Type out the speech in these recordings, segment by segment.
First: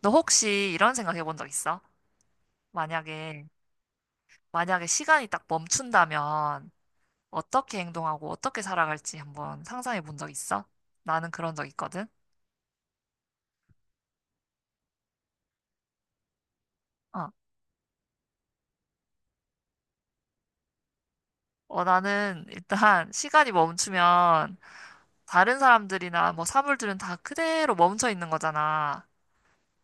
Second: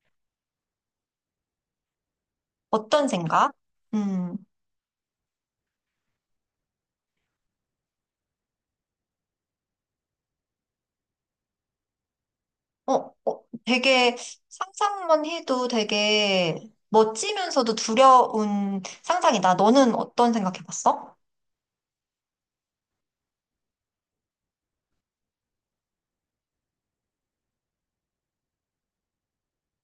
너 혹시 이런 생각 해본 적 있어? 어떤 만약에, 생각? 음. 만약에 시간이 딱 멈춘다면 어떻게 행동하고 어떻게 살아갈지 한번 상상해 본 적 있어? 나는 그런 적 있거든? 어, 되게 상상만 해도 되게 어. 멋지면서도 두려운 상상이다. 너는 어떤 생각 해봤어? 어, 나는 일단 시간이 멈추면 다른 사람들이나 뭐 사물들은 다 그대로 멈춰 있는 거잖아.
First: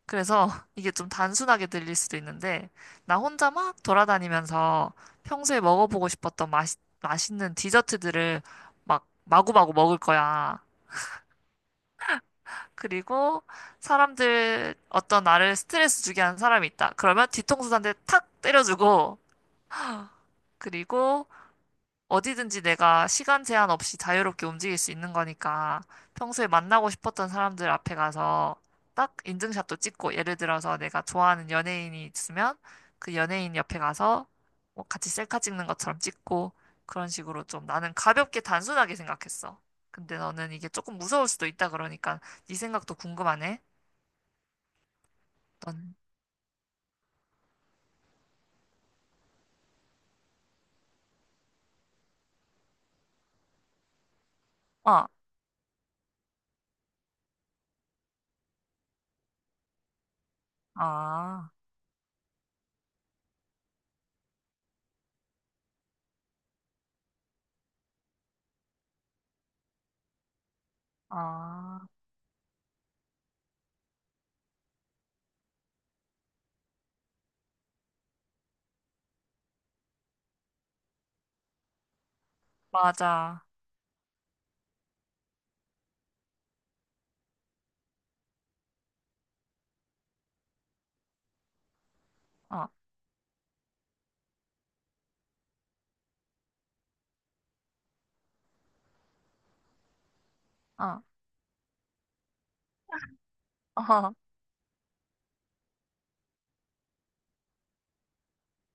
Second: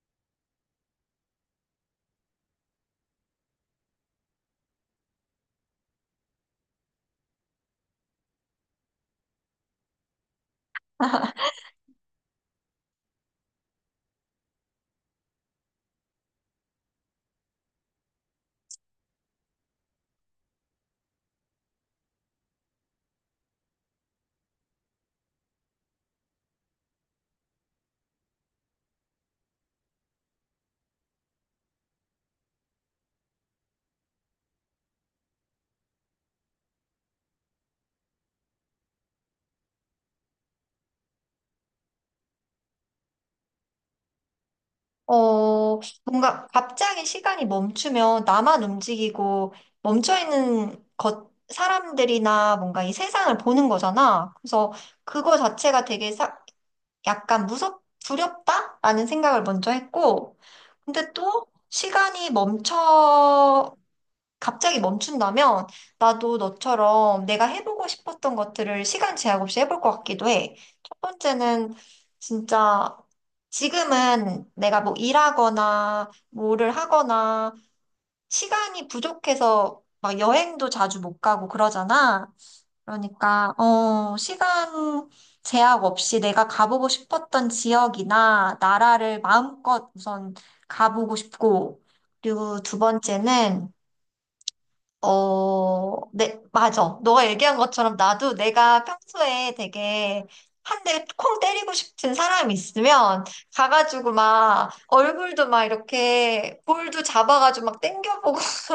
그래서 이게 좀 단순하게 들릴 수도 있는데 나 혼자 막 돌아다니면서 평소에 먹어보고 싶었던 맛있는 디저트들을 막 마구마구 먹을 거야. 그리고 사람들 어떤 나를 스트레스 주게 하는 사람이 있다. 그러면 뒤통수 한 대 탁 때려주고 그리고 어디든지 내가 시간 제한 없이 자유롭게 움직일 수 있는 거니까 평소에 만나고 싶었던 사람들 앞에 가서 딱 인증샷도 찍고 예를 들어서 내가 좋아하는 연예인이 있으면 그 연예인 옆에 가서 뭐 같이 셀카 찍는 것처럼 찍고 그런 식으로 좀 나는 가볍게 단순하게 생각했어. 근데 너는 이게 조금 무서울 수도 있다 그러니까 네 생각도 궁금하네. 넌 뭔가 갑자기 시간이 멈추면 나만 움직이고 멈춰있는 것, 사람들이나 뭔가 이 세상을 보는 거잖아. 그래서 어, 그거 자체가 되게 약간 두렵다라는 생각을 먼저 했고, 근데 또 아, 시간이 멈춰 갑자기 멈춘다면 나도 너처럼 내가 해보고 싶었던 것들을 시간 제약 없이 해볼 것 같기도 해. 첫 번째는 아, 진짜 지금은 내가 뭐 일하거나 뭐를 하거나 시간이 부족해서 막 여행도 자주 못 가고 그러잖아. 맞아. 그러니까, 시간 제약 없이 내가 가보고 싶었던 지역이나 나라를 마음껏 우선 가보고 싶고, 그리고 어, 두 번째는 네, 맞아. 너가 얘기한 것처럼 나도 내가 평소에 되게 한 어, 대 콩 때리고 싶은 사람이 있으면 가가지고 어, 막 얼굴도 막 이렇게 볼도 잡아가지고 막 땡겨보고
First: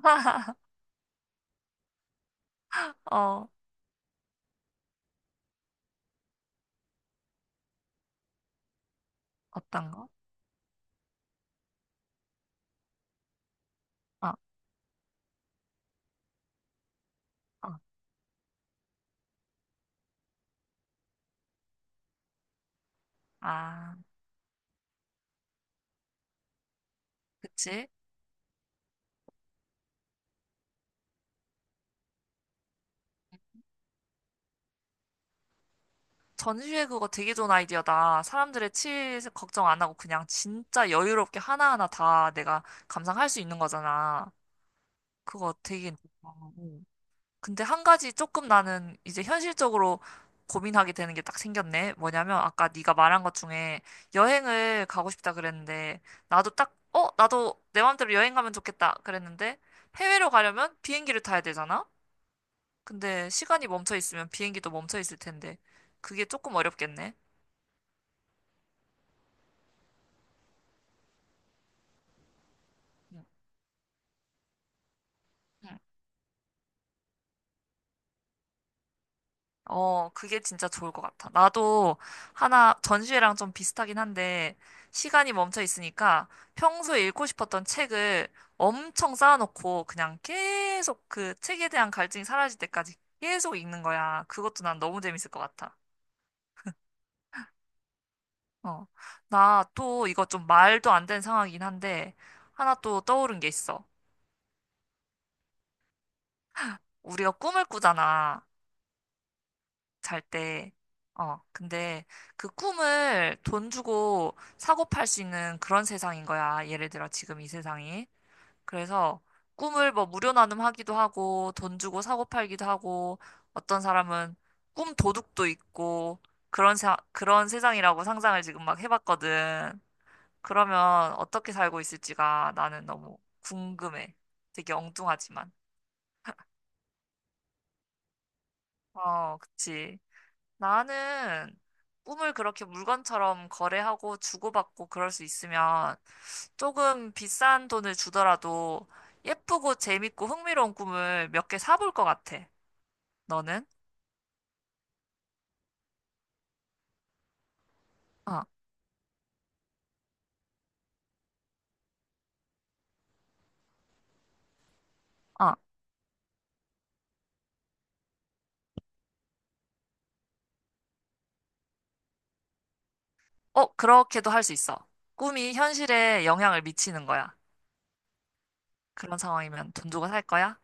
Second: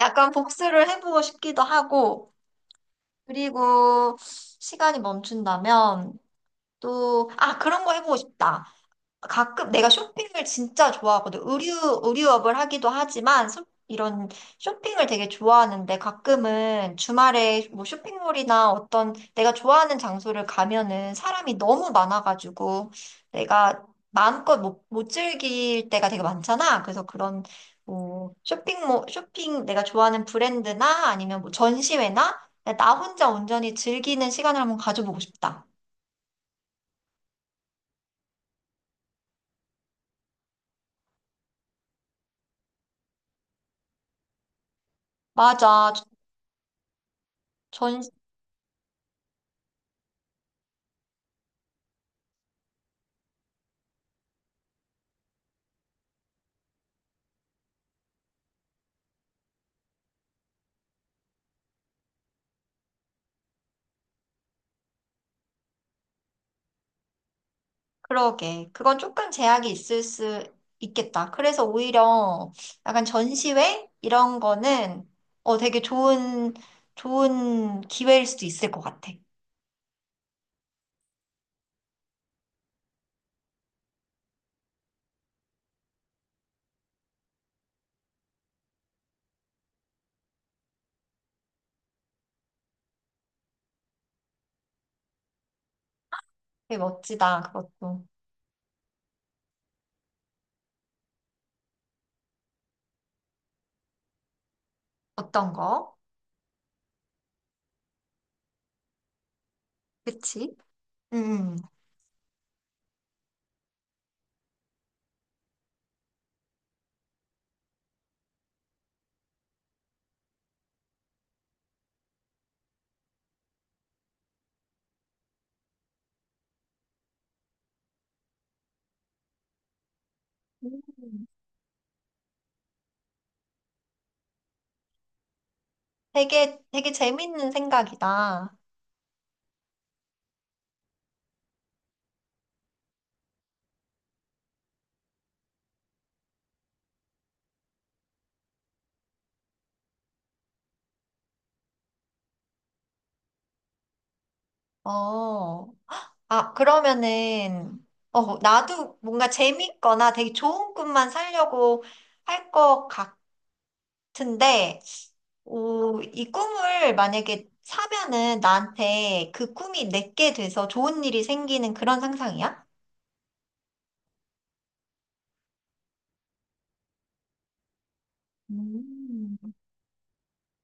약간 복수를 해보고 싶기도 하고 어, 그리고 시간이 멈춘다면 또, 아, 그런 거 해보고 싶다. 가끔 내가 어떤 거? 쇼핑을 진짜 좋아하거든. 의류업을 하기도 하지만 이런 어, 쇼핑을 되게 좋아하는데 가끔은 주말에 어, 뭐 쇼핑몰이나 어떤 내가 좋아하는 장소를 가면은 사람이 너무 많아가지고 내가 아, 마음껏 못 즐길 때가 되게 많잖아. 그래서 그런 그치? 뭐 쇼핑몰, 쇼핑 내가 좋아하는 브랜드나 아니면 뭐 전시회나 나 혼자 온전히 즐기는 시간을 한번 가져보고 싶다. 전시회 그거 되게 좋은 아이디어다. 사람들의 치일 걱정 안 하고 그냥 진짜 여유롭게 하나하나 다 내가 감상할 수 있는 거잖아. 그거 되게 맞아. 좋다. 근데 한 가지 조금 나는 이제 현실적으로 고민하게 되는 게 딱 생겼네. 뭐냐면 아까 네가 말한 것 중에 여행을 가고 싶다 그랬는데 나도 딱 어, 나도 내 마음대로 여행 가면 좋겠다 그랬는데 해외로 가려면 비행기를 타야 되잖아. 근데 시간이 멈춰 있으면 비행기도 멈춰 있을 텐데 그게 조금 어렵겠네. 그러게. 그건 조금 제약이 있을 수 있겠다. 그래서 오히려 약간 전시회? 이런 거는 응. 되게 좋은 기회일 수도 있을 것 같아. 어, 그게 진짜 좋을 것 같아. 나도 하나 전시회랑 좀 비슷하긴 한데 시간이 멈춰 있으니까 평소에 읽고 싶었던 책을 엄청 쌓아놓고 그냥 계속 그 책에 대한 갈증이 사라질 때까지 계속 읽는 거야. 그것도 난 너무 재밌을 것 같아. 되게 멋지다, 그것도. 어. 나 또 이거 좀 말도 안 되는 상황이긴 한데 하나 또 떠오른 게 있어. 어떤 거? 우리가 꿈을 꾸잖아. 잘 그치? 때. 어, 음. 근데 그 꿈을 돈 주고 사고 팔 수 있는 그런 세상인 거야. 예를 들어 지금 이 세상이. 그래서 꿈을 뭐 무료 나눔하기도 하고 돈 주고 사고 팔기도 하고 어떤 사람은 꿈 도둑도 있고 그런 세상이라고 상상을 지금 막 해봤거든. 음. 그러면 어떻게 살고 있을지가 나는 너무 궁금해. 되게 엉뚱하지만. 되게, 되게 재밌는 생각이다. 어, 그치. 나는 꿈을 그렇게 물건처럼 거래하고 주고받고 그럴 수 있으면 조금 비싼 돈을 주더라도 예쁘고 재밌고 흥미로운 꿈을 몇 개 사볼 것 같아. 너는? 어. 아, 그러면은, 어, 나도 뭔가 재밌거나 되게 좋은 꿈만 살려고 할 것 같은데, 어, 오, 이 꿈을 만약에 사면은 나한테 그 꿈이 내게 돼서 좋은 일이 생기는 그런 상상이야? 어, 그렇게도 할 수 있어. 꿈이 현실에 영향을 미치는 거야. 그런 음. 상황이면 돈 주고 살 거야?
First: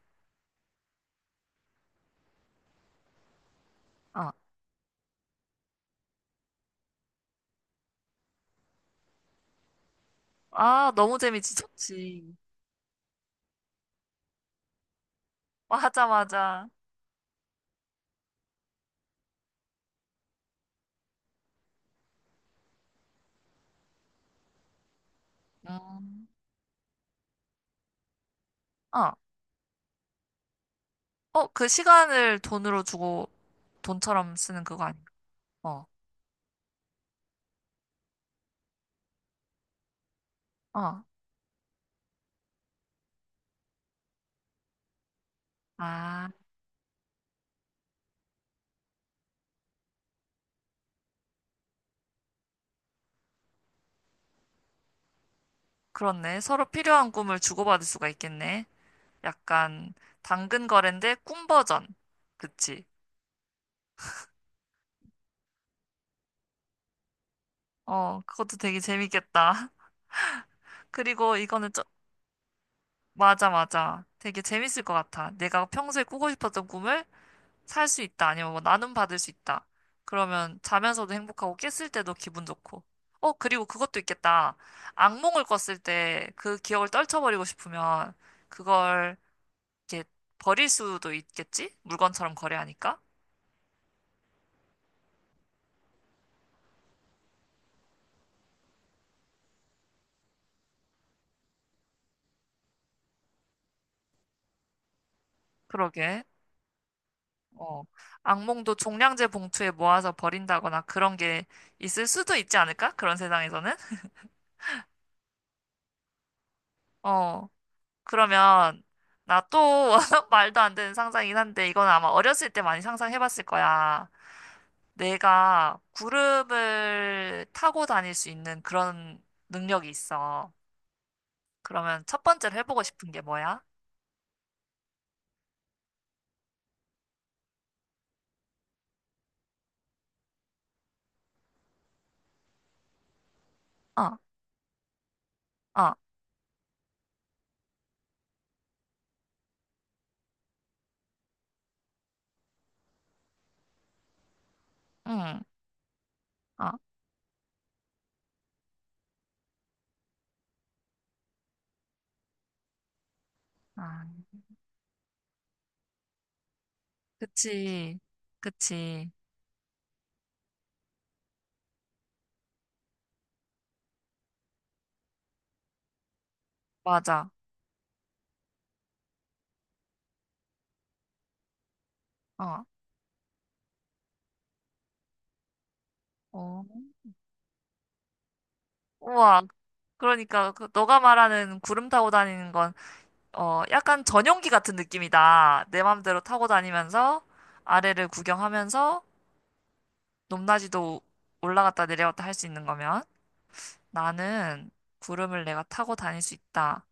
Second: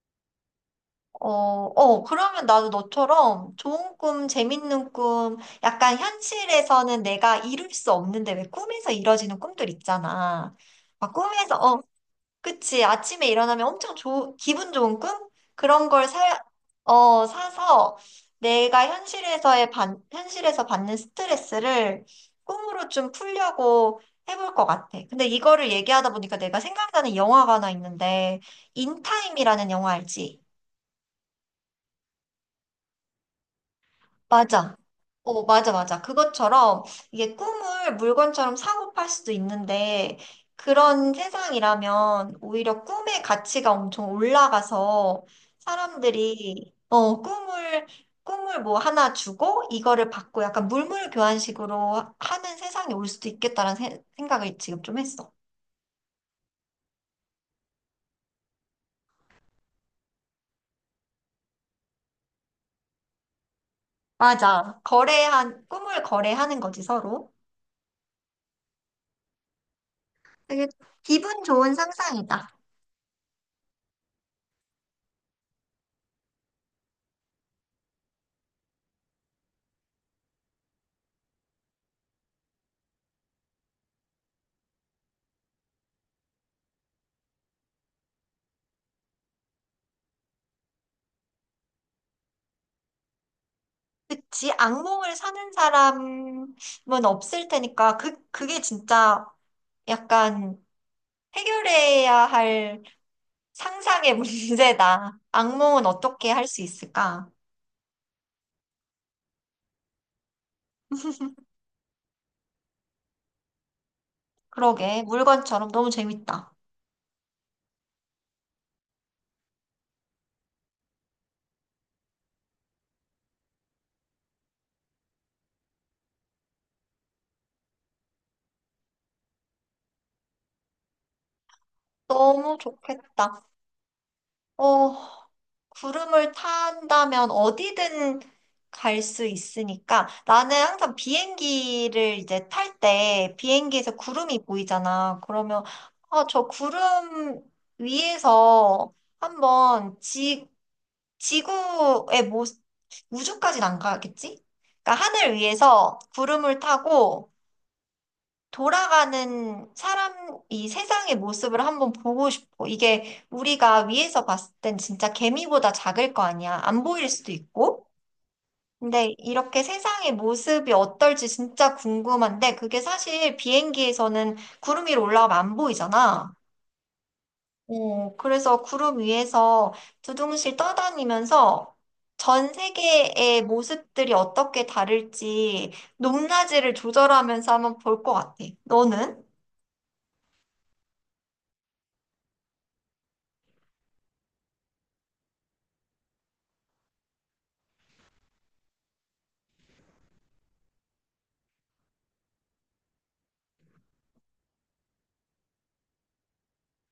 어, 어, 그러면 나도 너처럼 좋은 꿈, 어. 재밌는 꿈, 약간 현실에서는 내가 이룰 수 없는데 왜 꿈에서 이뤄지는 꿈들 있잖아. 아, 막 너무 재밌 꿈에서, 지 좋지. 그치. 아침에 일어나면 엄청 좋 기분 좋은 꿈? 그런 맞아, 걸 사, 맞아. 어, 사서 내가 현실에서 받는 스트레스를 꿈으로 좀 풀려고 해볼 것 같아. 근데 이거를 음, 얘기하다 보니까 내가 생각나는 영화가 하나 있는데, 어, 인타임이라는 영화 알지? 어, 그 시간을 돈으로 주고 돈처럼 쓰는 맞아. 그거 아닌가? 맞아, 어, 맞아. 그것처럼 이게 꿈을 물건처럼 사고 팔 수도 있는데 어. 그런 세상이라면 오히려 꿈의 가치가 엄청 올라가서 아. 사람들이 꿈을 뭐 하나 주고 이거를 받고 약간 물물 교환식으로 하는 세상이 올 수도 있겠다라는 생각을 지금 좀 했어. 그렇네. 서로 필요한 꿈을 주고받을 수가 있겠네. 약간 당근 거래인데 꿈 버전. 그치? 맞아. 거래한 꿈을 거래하는 거지 서로. 어, 그것도 되게 재밌겠다. 되게 그리고 기분 이거는 좋은 좀, 상상이다. 맞아, 맞아. 되게 재밌을 것 같아. 내가 평소에 꾸고 싶었던 꿈을 살 수 있다. 아니면 뭐 나눔 받을 수 있다. 그러면 자면서도 행복하고 깼을 때도 기분 좋고. 어, 그리고 그것도 있겠다. 악몽을 꿨을 때 그 기억을 떨쳐버리고 싶으면 그걸 이렇게 버릴 수도 있겠지? 물건처럼 거래하니까. 그치, 악몽을 사는 사람은 없을 테니까, 그게 진짜 약간 해결해야 할 상상의 문제다. 악몽은 그러게. 어떻게 할 수 있을까? 어, 악몽도 종량제 봉투에 모아서 버린다거나 그런 게 있을 수도 있지 않을까? 그런 세상에서는? 그러게, 물건처럼 너무 재밌다. 어, 그러면 나 또 말도 안 되는 상상이긴 한데 이건 아마 어렸을 때 많이 상상해봤을 거야. 내가 구름을 타고 다닐 수 있는 그런 능력이 있어. 그러면 첫 번째로 너무 해보고 싶은 게 좋겠다. 뭐야? 어, 구름을 탄다면 어디든 갈 수 있으니까 나는 항상 비행기를 이제 탈 때 비행기에서 어, 구름이 보이잖아. 그러면 어, 아, 저 구름 위에서 한번 지구의 모 우주까지는 안 가겠지? 그러니까 하늘 응, 위에서 구름을 어, 타고 돌아가는 사람, 이 세상의 모습을 한번 보고 싶어. 이게 우리가 아, 위에서 봤을 땐 진짜 개미보다 작을 거 아니야. 안 보일 수도 있고. 그치, 그치, 근데 이렇게 세상의 모습이 어떨지 진짜 궁금한데, 그게 사실 비행기에서는 구름 위로 올라가면 안 보이잖아. 맞아. 그래서 구름 위에서 두둥실 떠다니면서 전 어, 세계의 모습들이 어떻게 다를지 어. 높낮이를 조절하면서 한번 볼 것 같아. 너는? 우와, 그러니까 그 너가 말하는 구름 타고 다니는 건 어, 약간 전용기 같은 느낌이다. 내 맘대로 타고 다니면서 아래를 구경하면서 높낮이도 올라갔다 내려갔다 할 수 있는 거면 나는 구름을 내가 타고 다닐 수 있다.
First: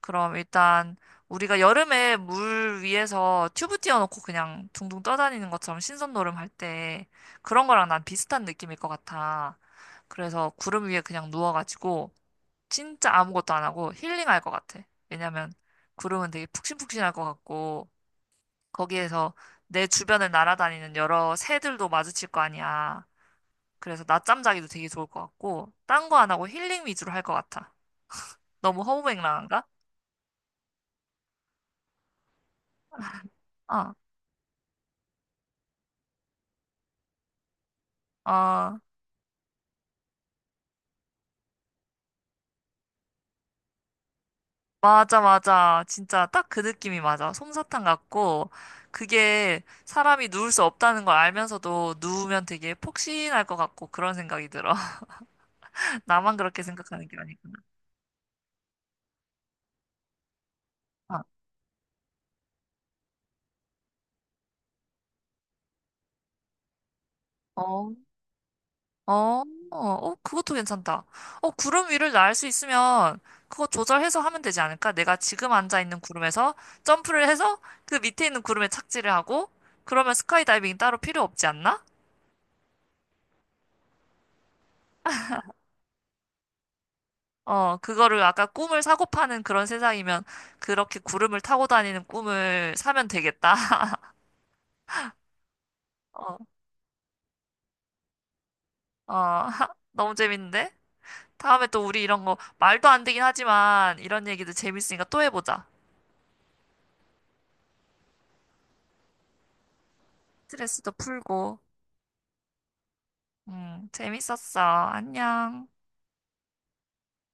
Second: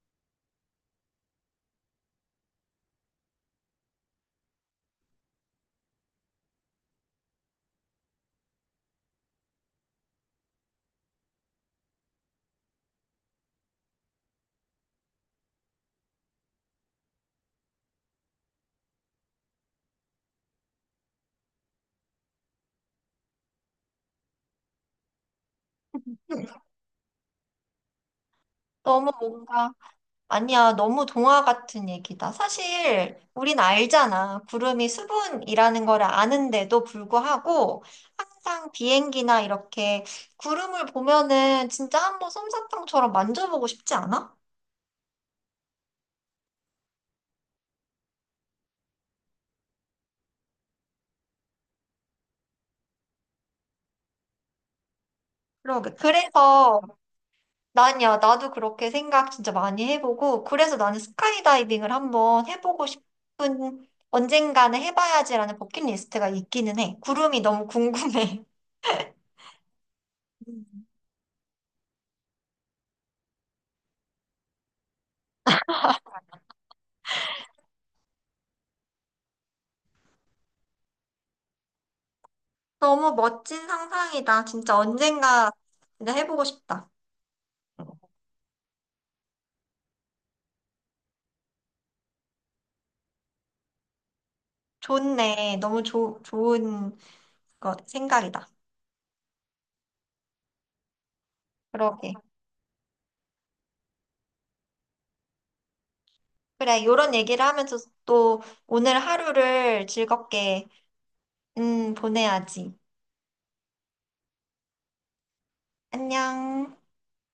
그럼 일단 우리가 여름에 물 위에서 튜브 띄워놓고 그냥 둥둥 떠다니는 것처럼 신선놀음 할 때 그런 거랑 난 비슷한 느낌일 것 같아. 그래서 구름 위에 그냥 누워가지고 진짜 아무것도 안 하고 힐링할 것 같아. 왜냐면 구름은 되게 푹신푹신할 것 같고 거기에서 내 주변을 날아다니는 여러 새들도 마주칠 거 아니야. 그래서 낮잠 자기도 되게 좋을 것 같고 딴 거 안 하고 힐링 위주로 할 것 같아. 너무 너무 허우맹랑한가? 뭔가, 아니야, 너무 동화 같은 얘기다. 사실, 우린 아, 알잖아. 구름이 수분이라는 걸 아는데도 불구하고, 항상 아, 비행기나 이렇게 구름을 보면은 진짜 한번 솜사탕처럼 만져보고 싶지 않아? 맞아, 맞아. 진짜 딱 그 느낌이 맞아. 솜사탕 같고 그게 사람이 누울 수 없다는 걸 알면서도 누우면 되게 폭신할 것 같고 그런 생각이 들어. 그러게. 나만 그렇게 그래서, 생각하는 게 아니구나. 나도 그렇게 생각 진짜 많이 해보고, 그래서 나는 아, 스카이다이빙을 한번 해보고 싶은, 언젠가는 해봐야지라는 버킷리스트가 있기는 해. 구름이 너무 어, 궁금해. 어, 어, 그것도 괜찮다. 어, 구름 위를 날 수 있으면 그거 조절해서 하면 되지 않을까? 내가 지금 앉아 있는 구름에서 점프를 해서 그 밑에 있는 구름에 착지를 하고 그러면 스카이다이빙 따로 필요 없지 않나? 너무 멋진 상상이다. 진짜 언젠가 진짜 해보고 싶다. 어, 그거를 아까 꿈을 사고 파는 그런 세상이면 그렇게 구름을 타고 다니는 꿈을 사면 되겠다. 좋네. 너무 좋은 생각이다. 어, 어, 너무 재밌는데? 다음에 또 우리 그러게. 이런 거 말도 안 되긴 하지만 이런 얘기도 재밌으니까 또 해보자. 그래, 이런 얘기를 하면서 또 오늘 하루를 즐겁게, 스트레스도 풀고. 보내야지. 재밌었어. 안녕. 안녕.